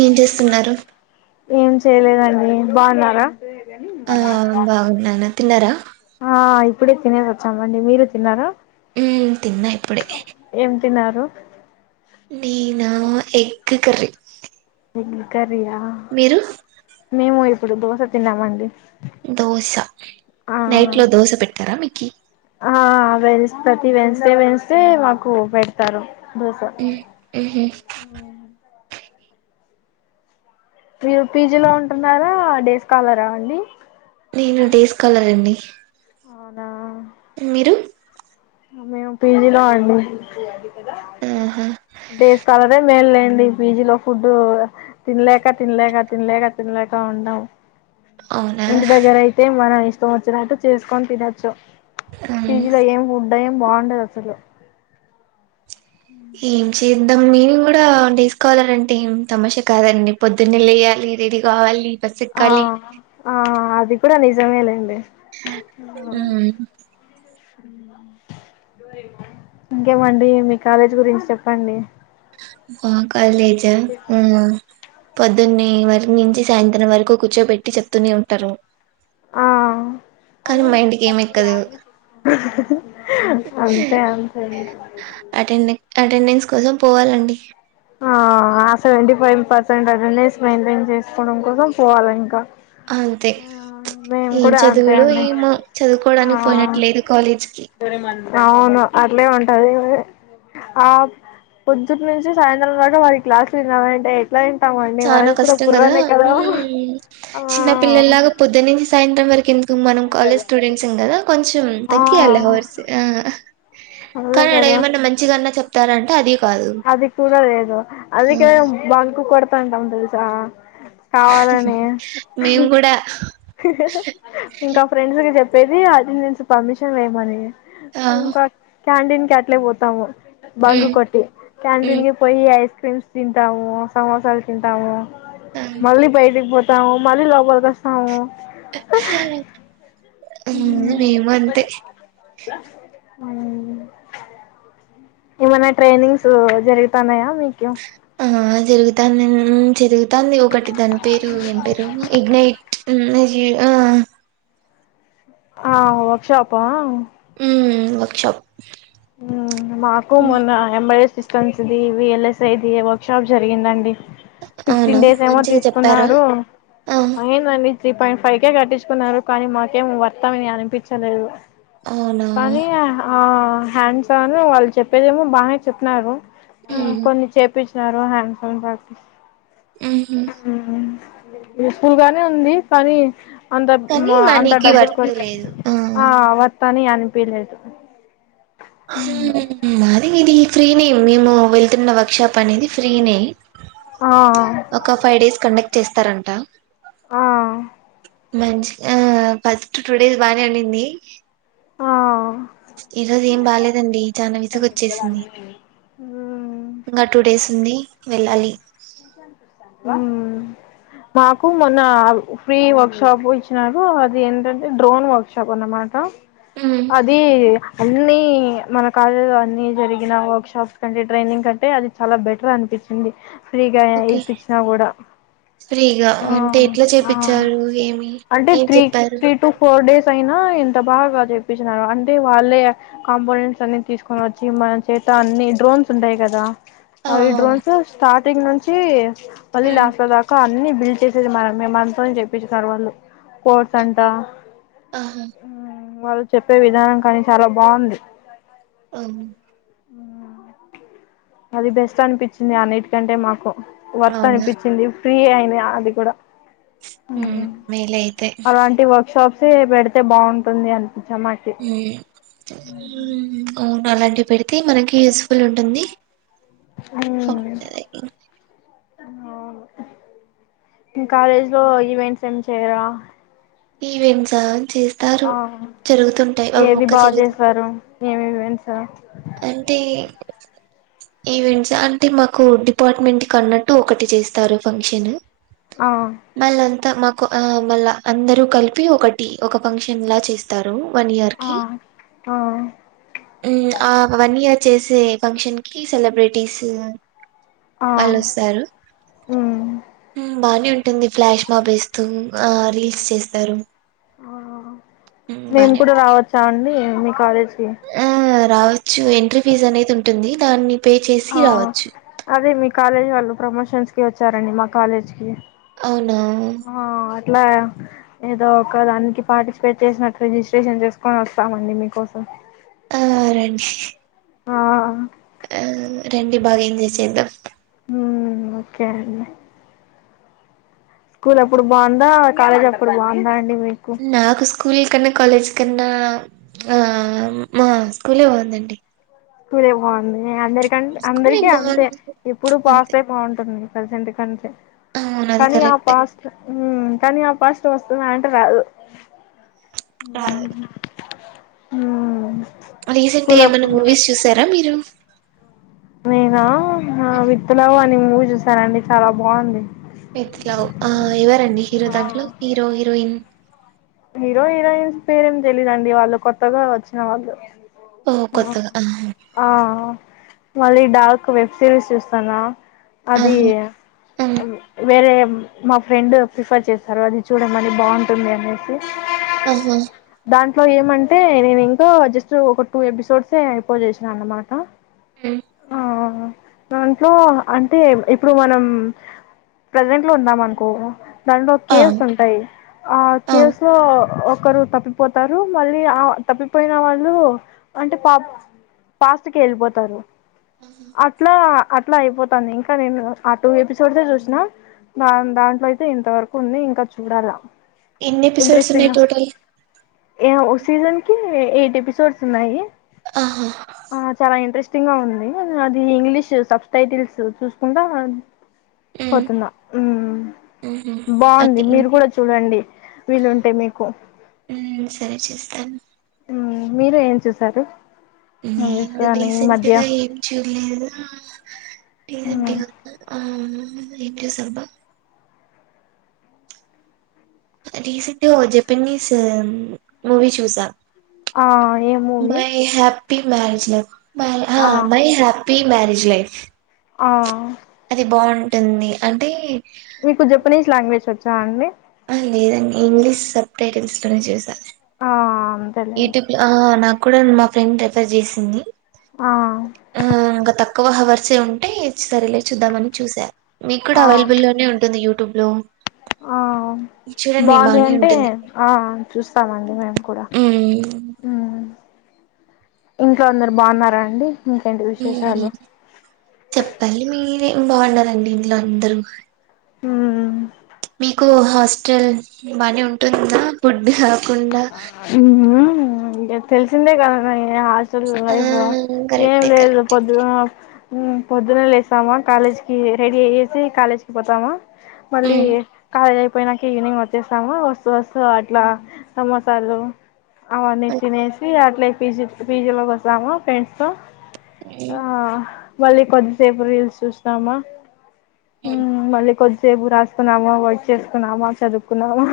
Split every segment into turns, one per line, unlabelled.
ఏం చేస్తున్నారు.
ఏం చేయలేదండి బాగున్నారా,
ఆ బాగున్నాను తిన్నారా
ఆ ఇప్పుడే తినేది, తిన్నమండీ మీరు తిన్నారా,
ఉ తిన్నా ఇప్పుడే,
ఏం తిన్నారు
నేనా ఎగ్ కర్రి
గ్ కర్రీ యా మేము ఇప్పుడు దోస తినం అండి
దోశ నైట్ లో దోశ పెట్టారా మీకి
ఆ వెన్ ప్రతి వెన్స్డే వెన్స్డే మాకు పెడతారు దోశ
ఉ ఉహు
మీరు పీజీ లో ఉంటున్నారా డేస్కాలరా అండి
నేను డేస్ స్కాలర్ అండి
అ
మీరు
మేము పీజిలో అండి
ఆహా,
డేస్ స్కాలర్ ఏ మేల్లే మేం బీజీ లో ఫుడ్ తినలేక తినలేక తినలేక తినలేక ఉన్నాం
అవునా
ఇంటి దగ్గర అయితే మన ఇ ష్టం వచ్చినట్టు చేసుకొని తినొచ్చు
మ్మ్.
పిజీ లో ఎమ్ దయం బాగుండదు అసలు
ఏం చేద్దాం మీని కూడాసుకోవాలారంటే ఏం తమష కాదండి పొద్దున్నే లేయ్యాలి రెడీ కావాలి బస్
ఆ
ఎక్కాలి
ఆ అద్ ది కూడా నిజమే లేండి
ఉ
ఇంకేమండి మీ కాలేజీ గురించి చెప్పండి.
మా కాలేజా హ పొద్దున్నే వర్ణించి సాయంత్రం వరకు కూర్చో పెట్టి చెప్తూనే ఉంటారు.
ఆ
కానీ
అవును
మైండ్కి ఏం
అప్పుడు
ఎక్కదు
[inaudible] అంతే అంతే అండి.
అటెండ్ అటెండెన్స్ కోసం పోవాలండి.
ఆ ఆ seventy five percent attendance maintain చేసుకోవడం కోసం పోవాలింకా.
అంతే ఏం
అంతే
చదువులో
అండి
ఏమో
ఆ
చదువుకోవడానికి పోయినట్లేదు కాలేజ్కి
అవును అట్లే ఉంటది. ఆ పొద్దుటి నుంచి సాయంత్రం దాక మరి క్లాస్లు వినాలంటే
చానా కష్టం కదా హ్మ్
ఆ
చిన్న పిల్లల్లాగా పొద్దునించి సాయంత్రం వరకు ఎంద మనం కాలేజ్ స్టూడెంట్స్ం కదా కొంచెం
ఆ
తగ్గియాలి అవర్స్
అదే
కానీ అడ
కదా
ఏమన్నా మంచిగాన్నా చె ఇత్తార అంటే అది కాదు
అది కూడా లేదు
ఆ,
అదికద బంకు కాడ ఇత్తంటం తెలుసా
మేము కూడా
హాహా ఇంకా ఫ్రెండ్స్ కి చెప్పే ఏ అది తెలుసు పర్మిషన్ చేమాని
ఆ
క్యాంటీన్ కి అట్లే పోతాము. బంక్
మ్మ్
కొట్టి క్యాంటీన్
మ్మ్
కి పొయి ఐస్ క్రీమ్స్ తింటాము, సమోసాలు తింటాము.
ఆ
మళ్ళీ బయటికి పో తా మళ్ళీ ఎప్పుడు దస్త్
హ్మ్ మేము కూడా ఇమంతే
అవును ఏమైనా ట్రైనింగ్స్ జరుగుతన్నాయా మీకు
ఎమన్నా జరుగుతాన్నా ముంచరు తంది ఒకటి పంపిరు నెంబరు ఇగ్నైట [unintelligible] నిను
ఆ వర్క్ షాప్ ఆ
మ్మ్ వర్క్ షాప్
ఉ నాకు కొంచెం వీళ్ళ సైజు వర్క్ షాప్ జరిగిందండి
అవునా
ఫిఫ్టీన్ డేస్ ఏమో
మంచిగా చెప్పారా
తీసుకున్నారు
ఆ
త్రీ పాయింట్ ఫైవ్ కేే కట్టించుకున్నారు కానీ మాకేం వర్తా అని ఏమ్ అనిపించలేదు
అవునా
కానీ ఆ హ్యాండ్సా అమె వాళ్ళు చెప్పేదేమో బాగానే చెప్పినారు ఉ
మ్మ్
కొన్ని చేపి సారే నండి పొండి అయితే
ఉహూ
నప్పుడు గానే ఉంది కానీ అంత
కానీ
మ అంత
మనీకి
డబ్బులు కొ
వర్త్ లేదు
ఆ వత్తన్నాయని అని టిఫెన్ చేస
సో మాది బిర్యానీ అండి ఫ్రీనే మేము వెళ్తున్న వర్క్ షాప్ అనేది ఫ్రీనే
ఆ
ఒక ఫైవ్ డేస్ కండక్ట్ చేస్తారంట
ఆ
మంచిగా ఫస్ట్ టూ డేస్ బాగానే ఉండింది
ఆ
ఈరోజు ఏం బాలేేదండి చానా విసుగు వచ్చేసింది ఇంకా టూ డేస్ ఉంది వెళ్ళాలి
మాకు మొన్న ఫ్రీ వర్క్ షాప్ ఇచ్చినారు అది ఏంటంటే డ్రోన్ వర్క్ షాప్ అన్నమాట
మ్మ్
అదీ అన్ని మన కాలేజలో అన్ని జరిగిన వర్క్ షాప్స్ కంటే ట్రైనింగ్ కంటే అది చాలా బెటర్ అనిపించింది ఫ్రీగా
ఓకే
ఇపించినా కూడా
ఫ్రీగా అంటే ఎట్లా చేపిచ్చారు ఏమి
అంటే
ఏం
త్రీ
చెప్పారు
త్రీ టూ ఫోర్ డేస్ అయినా ఇంత బాగా కా చెప్పించినారు అంటే వాళ్ళే కాంపోనెంట్స్ అన్ని తీసుకొని వచ్చి మన చేత అన్ని డ్రోన్స్ ఉంటాయి కదా
ఆ
అవి డ్రోన్స్ స్టార్ట్ స్టింగ్ నుంచి మళ్ళీ
ఉమ్
లాస్ట్ దాక అన్ని బిల్ట్ చేసేది మనమే మనతోనే చెపిస్తారు వాళ్లు కోర్స్
ఆ
అంటా
ఆహా
వాళ్ళు చెప్పే విధానం కానీ చాలా బాగుంది
అవును
అది బెస్ట్ అనిపించింది ఆన్నిటికంటే మాకు వర్త్
అవునా
అనిపించింది ఫ్రీ అయినియా అది కూడా
ఉమ్ మేలే అయితే
ఫ్రీగా పెడితే బాగుంటుంది అని
ఉమ్ ఏంటలా పెడితే మనకి యూజ్ పుల్ ఉంటుంది బాగుంటది
ఉమ్ కాలేజ్ లో ఈవెంట్స్ ఏం చేయరా
ఈవెంట్స్ ఆ
ఆ
అవి
ఏది
ఒక్క
బాగా
జరుగుతు
చేసారు ఏమోమి ఈవెంట్స్
అంటే ఈవెంట్స్ అంటే మాకు డిపార్ట్మెంట్ కి అన్నట్టు ఒకటి చేస్తారు ఫంక్షన్
ఆ
మళ్ళంతా మాకు ఆ మళ్ళా అందరూ కలిపి ఒకటి ఒక ఫంక్షన్ లా చేస్తారు వన్ ఇయర్
ఆ
కి
ఆ
ఒక వన్ ఇయర్ చేసే ఫంక్షన్ కి సెలబ్రిటీస్
ఆ
వాళ్ళు వస్తారు
ఉమ్
బానే ఉంటుంది ఫ్లాష్ మాబ్ వేస్తూ ఆ రీల్స్ చేస్తారు.
ఆహ్
హ్మ్.
మేము
బానే
కూడా
ఉంటుంది.
రావచ్చా అండీ మీ కాలేజ్ కీ
ఆ! రావచ్చు ఎంట్రీ ఫీజ్ అనేది ఉంటుంది దాన్ని పే చేసి రావచ్చు
కాలేజ్ వాళ్ళు ప్రమోషన్స్ కి వచ్చారండి మా కాలేజ్ కి
అవునా
ఆ అట్లా ఏదో ఒక దానికి పార్టిసిపేట్ చేసినట్టు రిజిస్ట్రేషన్ చేసుకొని వస్తామండి మీకోసం
ఆహ్ రండి
ఆ
ఆ రండి బాగా ఎంజాయ్ చేద్దాం
హ్మ్ ఓకే అండీ స్కూల్ అప్పుడు బాగుందా కాలేజ్ అప్పుడు బాగుందా అండి మీకు
నాకు స్ స్కూల్ కన్నా కాలేజ్ కన్నా ఆహ్ మా స్కూలే బాందండి
స్కూలే బాగుంది అందరికంటే
స్కూలే
అందరికి అంతే
బావుంది.
ఎప్పుడు
అంతే.
పాస్టే బాగుంటుంది ప్రజెంట్ క అంతే
అవును. అది
కానీ ఆ
కరెక్టే.
ఫాస్ట్ హ్మ్ కానీ ఆ పాస్లో వస్తుంద అంటే రాదు
రాదు
ఉహ్
రీసెంట్ గా ఏమన్నా మూవీస్ చూస తరా మీరు
నేనా ఆహ్ విత్ లవ్ అని మూవీ చూసారండి చాలా బాగుంది.
విత్ లవ్ ఆహ్ ఎవరండి హీరో దాంట్లో హీరో హీరోయిన్
హీరో హీరోయిన్స్ పేర్లు ఏం తెలీదండి వాళ్ళు కొత్తగా వచ్చిన వాళ్ళు
ఓ కొత్తగా ఆహ్
ఆ మళ్ళీ డార్క్ వెబ్ సిరీస్ చూస్తానా అది
ఆహా ఉమ్
వేరే మా ఫ్రెండ్ ప్రిఫర్ చేస్తారు అది చూడమని బాగుంటుంది అనేసి
ఆ
దాంట్లో ఏమంటే నేను ఇంకా జస్ట్ ఒక టూ ఎపిసోడ్స్ అయిపోసేసినా అన్నమాట
హ్మ్
ఆ దాంట్లో అంటే ఇప్పుడు మనం ప్రెజెంట్ లో ఉంటాం అనుకో దాంట్లో ఒక
ఆ
కేవ్స్ ఉంటాయి ఆ కేవ్స్ లో ఒక ఒకరు తప్పిపోతారు మళ్ళీ ఆ తప్పిపోయిన వాళ్ళు అంటే పా ఫాస్ట్ కి వెళ్ళిపోతారు
ఆహా.
అట్లా అట్లా అయిపోతుంది ఇంకా నేను ఆ టూ ఎపిసోడ్స్ చూసినా దా దాంట్లో అయితే ఇంతవరకు ఉంది ఇంకా చూడాలా
ఎన్ని ఎపిసోడ్స్
ఇంట్రెస్ంగ్
ఉన్నాయి టోటల్
ఏ సీజన్ కి ఎయిట్ ఎపిసోడ్స్ ఉన్నాయి
ఆహా
ఆ చాలా ఇంట్రెస్ట్ అవును అది ఇంగ్లీష్ సబ్ టైటిల్స్ చూసుకుంటా
ఉమ్
పోతున్న మ్మ్
ఉహు
బాగుంది
అంటే ఇం
మీరు కూడా చూడండి
ఆ
వీలుంటే మీకు
ఉమ్ సరే చేస్తాను
మీరు ఏం చూసారు మూవీస్
నేను
కానీ ఈ మధ్య
రీసెంట్గా ఏం చూడలేదు ఏంటి ఆ ఏంతో సులభం రీసెంట్గా ఓ జపనీస్ మూవీ చూసా
ఆ ఏమూవి
మై హ్యాపీ మ్యారేజ్ లైఫ్ మ మై హ్యాపీ మ్యారేజ్ జలైఫ్
ఆ
అది బాగుంటుంది అంటే
మీకు జపనీస్ లాంగ్వేజ్ వాచ్ చ అండి
లేదండి ఇంగ్లీష్ సబ్ టైటిల్స్ లోనే చూసా
ఆ అంతేలేండి
యూట్యూబ్ లో నా కూడా మా ఫ్రెండ్ రెఫర్ చేసింది
ఆ
ఆ అంగ తక్కువ హావర్ వచ్చే ఉంటే సరిలే చూద్దామని చూసా మీకు కూడా
ఆ
అవైలబుల్లో లోనే ఉంటుంది యా టుబ్లు
ఆ బాగుంది
బానే
అంటే
ఉంటుంది
ఆ చూస్తామండి మేము కూడా
ఉమ్
మ్మ్ ఇంట్లో అందరు బాగున్నారా అండి ఇంకేంటి
మ్మ్
విశేషాలు
చెప్పాలి మీ మేం బాగున్నారండి ఇంట్లో అందరం
హ్మ్
మీకు హాస్టల్ బానే ఉంటుందా ఫుడ్ కాకుండా
హ్మ్ మ్మ్ ఇంగ తే తిన్లేద ఇంగ హాస్టల్
ఆ
లైఫ్ ఏం
కరెక్టే
లేదు
కరెక్టే
పొద్దున మ్మ్ పొద్దున్న లేస్తామా కాలేజ్ కి రెడీ అయేసి కాలేజ్ కి పోతామా మళ్ళీ
ఉమ్
కాలేజ్ ఐపో పోయినాక ఈవినింగ్ వచ్చేస్తాము వస్తూ వస్తూ అట్లా సమోసాలు అవన్నీ తినేసి అట్లే పీజీ పీజీలోకి వస్తాము ఫ్రెండ్స్ తో ఆ
ఓకే.
మళ్ళీ కొద్దిసేపు రీల్స్ చూస్తామా మ్మ్ మళ్ళీ కొద్ది సేపు రాసుకున్నామా వర్క్ చేసుకున్నామా చదువుకున్నామా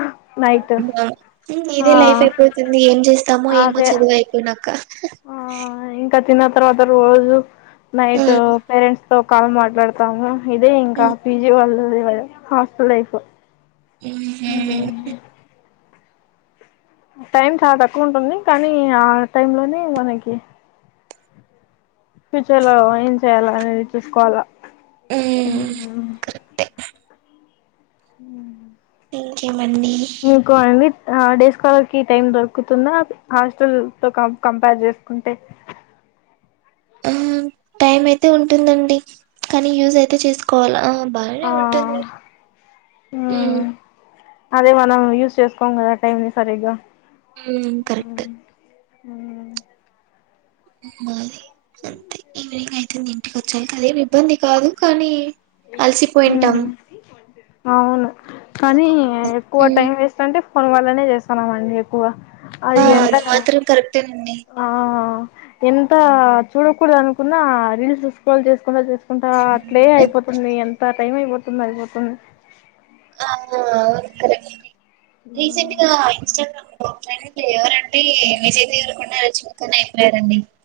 నైట్
పడుకున్నావా హ్మ్మ్
ఆ
ఇదే లైఫ్ అయిపోతుంది ఏం చేస్తామో ఏమో
అదే
చదువు అయిపోయినా అక్క
ఆ ఇంకా తిన తర్వాత రోజు నైట్
హ్మ్.
పేరెంట్స్ లో కాల్ మాట్లాడ్తాము. ఇదే ఇంకా
హ్మ్.
పీజీ వాళ్ళది హాస్టల్ లైఫ్
ఉహు
టైం చాలా తక్కువ ఉంటుంది కానీ ఆ టైమ్ లోనే మనకి ఫ్యూచర్ లో ఏం చేయ్యాలా అనేది చూసుకోవాలా
హ్మ్మ్ కరెక్ట్ యే
హ్మ్మ్
ఏం చే
మీకు అండి ఆ డేస్ కాలర్కి టైం దొరుకుతుందా హాస్టల్తో కం కంపేర్ చేస్కుంటే
ఆ టైం అయితే ఉంటుందండి కానీ యూస్ అయితే చేసుకోవాల బానే
ఆ
ఉంటుంది. మ్
ఉమ్ అదే మనం యూస్ చేసుకోం కదా టైంని సరిగ్గా
మ్ కరెక్ట్
హ్
ఉగాది అంతే ఈవినింగ్ అయితుంది ఇంటికి వచ్చాక అదేమి ఇబ్బంది కాదు కానీ అలసిపోయింటాం
ఇప్పుడు అవును. కానీ
అదొక బాధ.
ఎక్కువ
హ్మ్.
టైం వేస్టంటే ఫోన్ వల్లనే చేస్తున్నామండి ఎక్కువ
ఆ!
అది ఎంతా
మాత్రం కరెక్టేనండి
ఆ ఎంత చూడకూడదనుకున్నా రీల్స్ స్క్రోల్ చేస్కుంటా చేస్ కుంటా అట్లే అయిపో అన్ని ఎంత టైం అయిపోతుంది అయిపోతుంది.
ఆ అవును కరెక్టే రీసెంట్గా ఇన్స్టాగ్రామ్ ట్రెండ్ ఎవరంటే విజయ్ దేవరకొండ, రష్మిక [inaudible]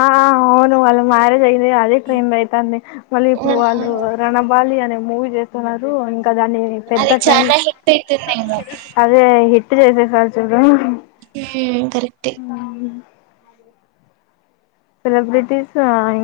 ఆ అవును వాళ్ళ మ్యారేజ్ అయి అదే అదే ట్రెండ్ అయితాంది. మళ్ళీ ఇప్పుడు వాళ్ళు రణబాలి అనే మూవీ చేస్తున్నారు. ఇం కదాని పెద్ద
అది
ట్రెండ్
చానా హిట్ అయితుందేమో.
అదే హిట్ చేసేసా అర్జున్
మ్ కరెక్టే
సెలబ్రిటీస్ ఆ ఇన్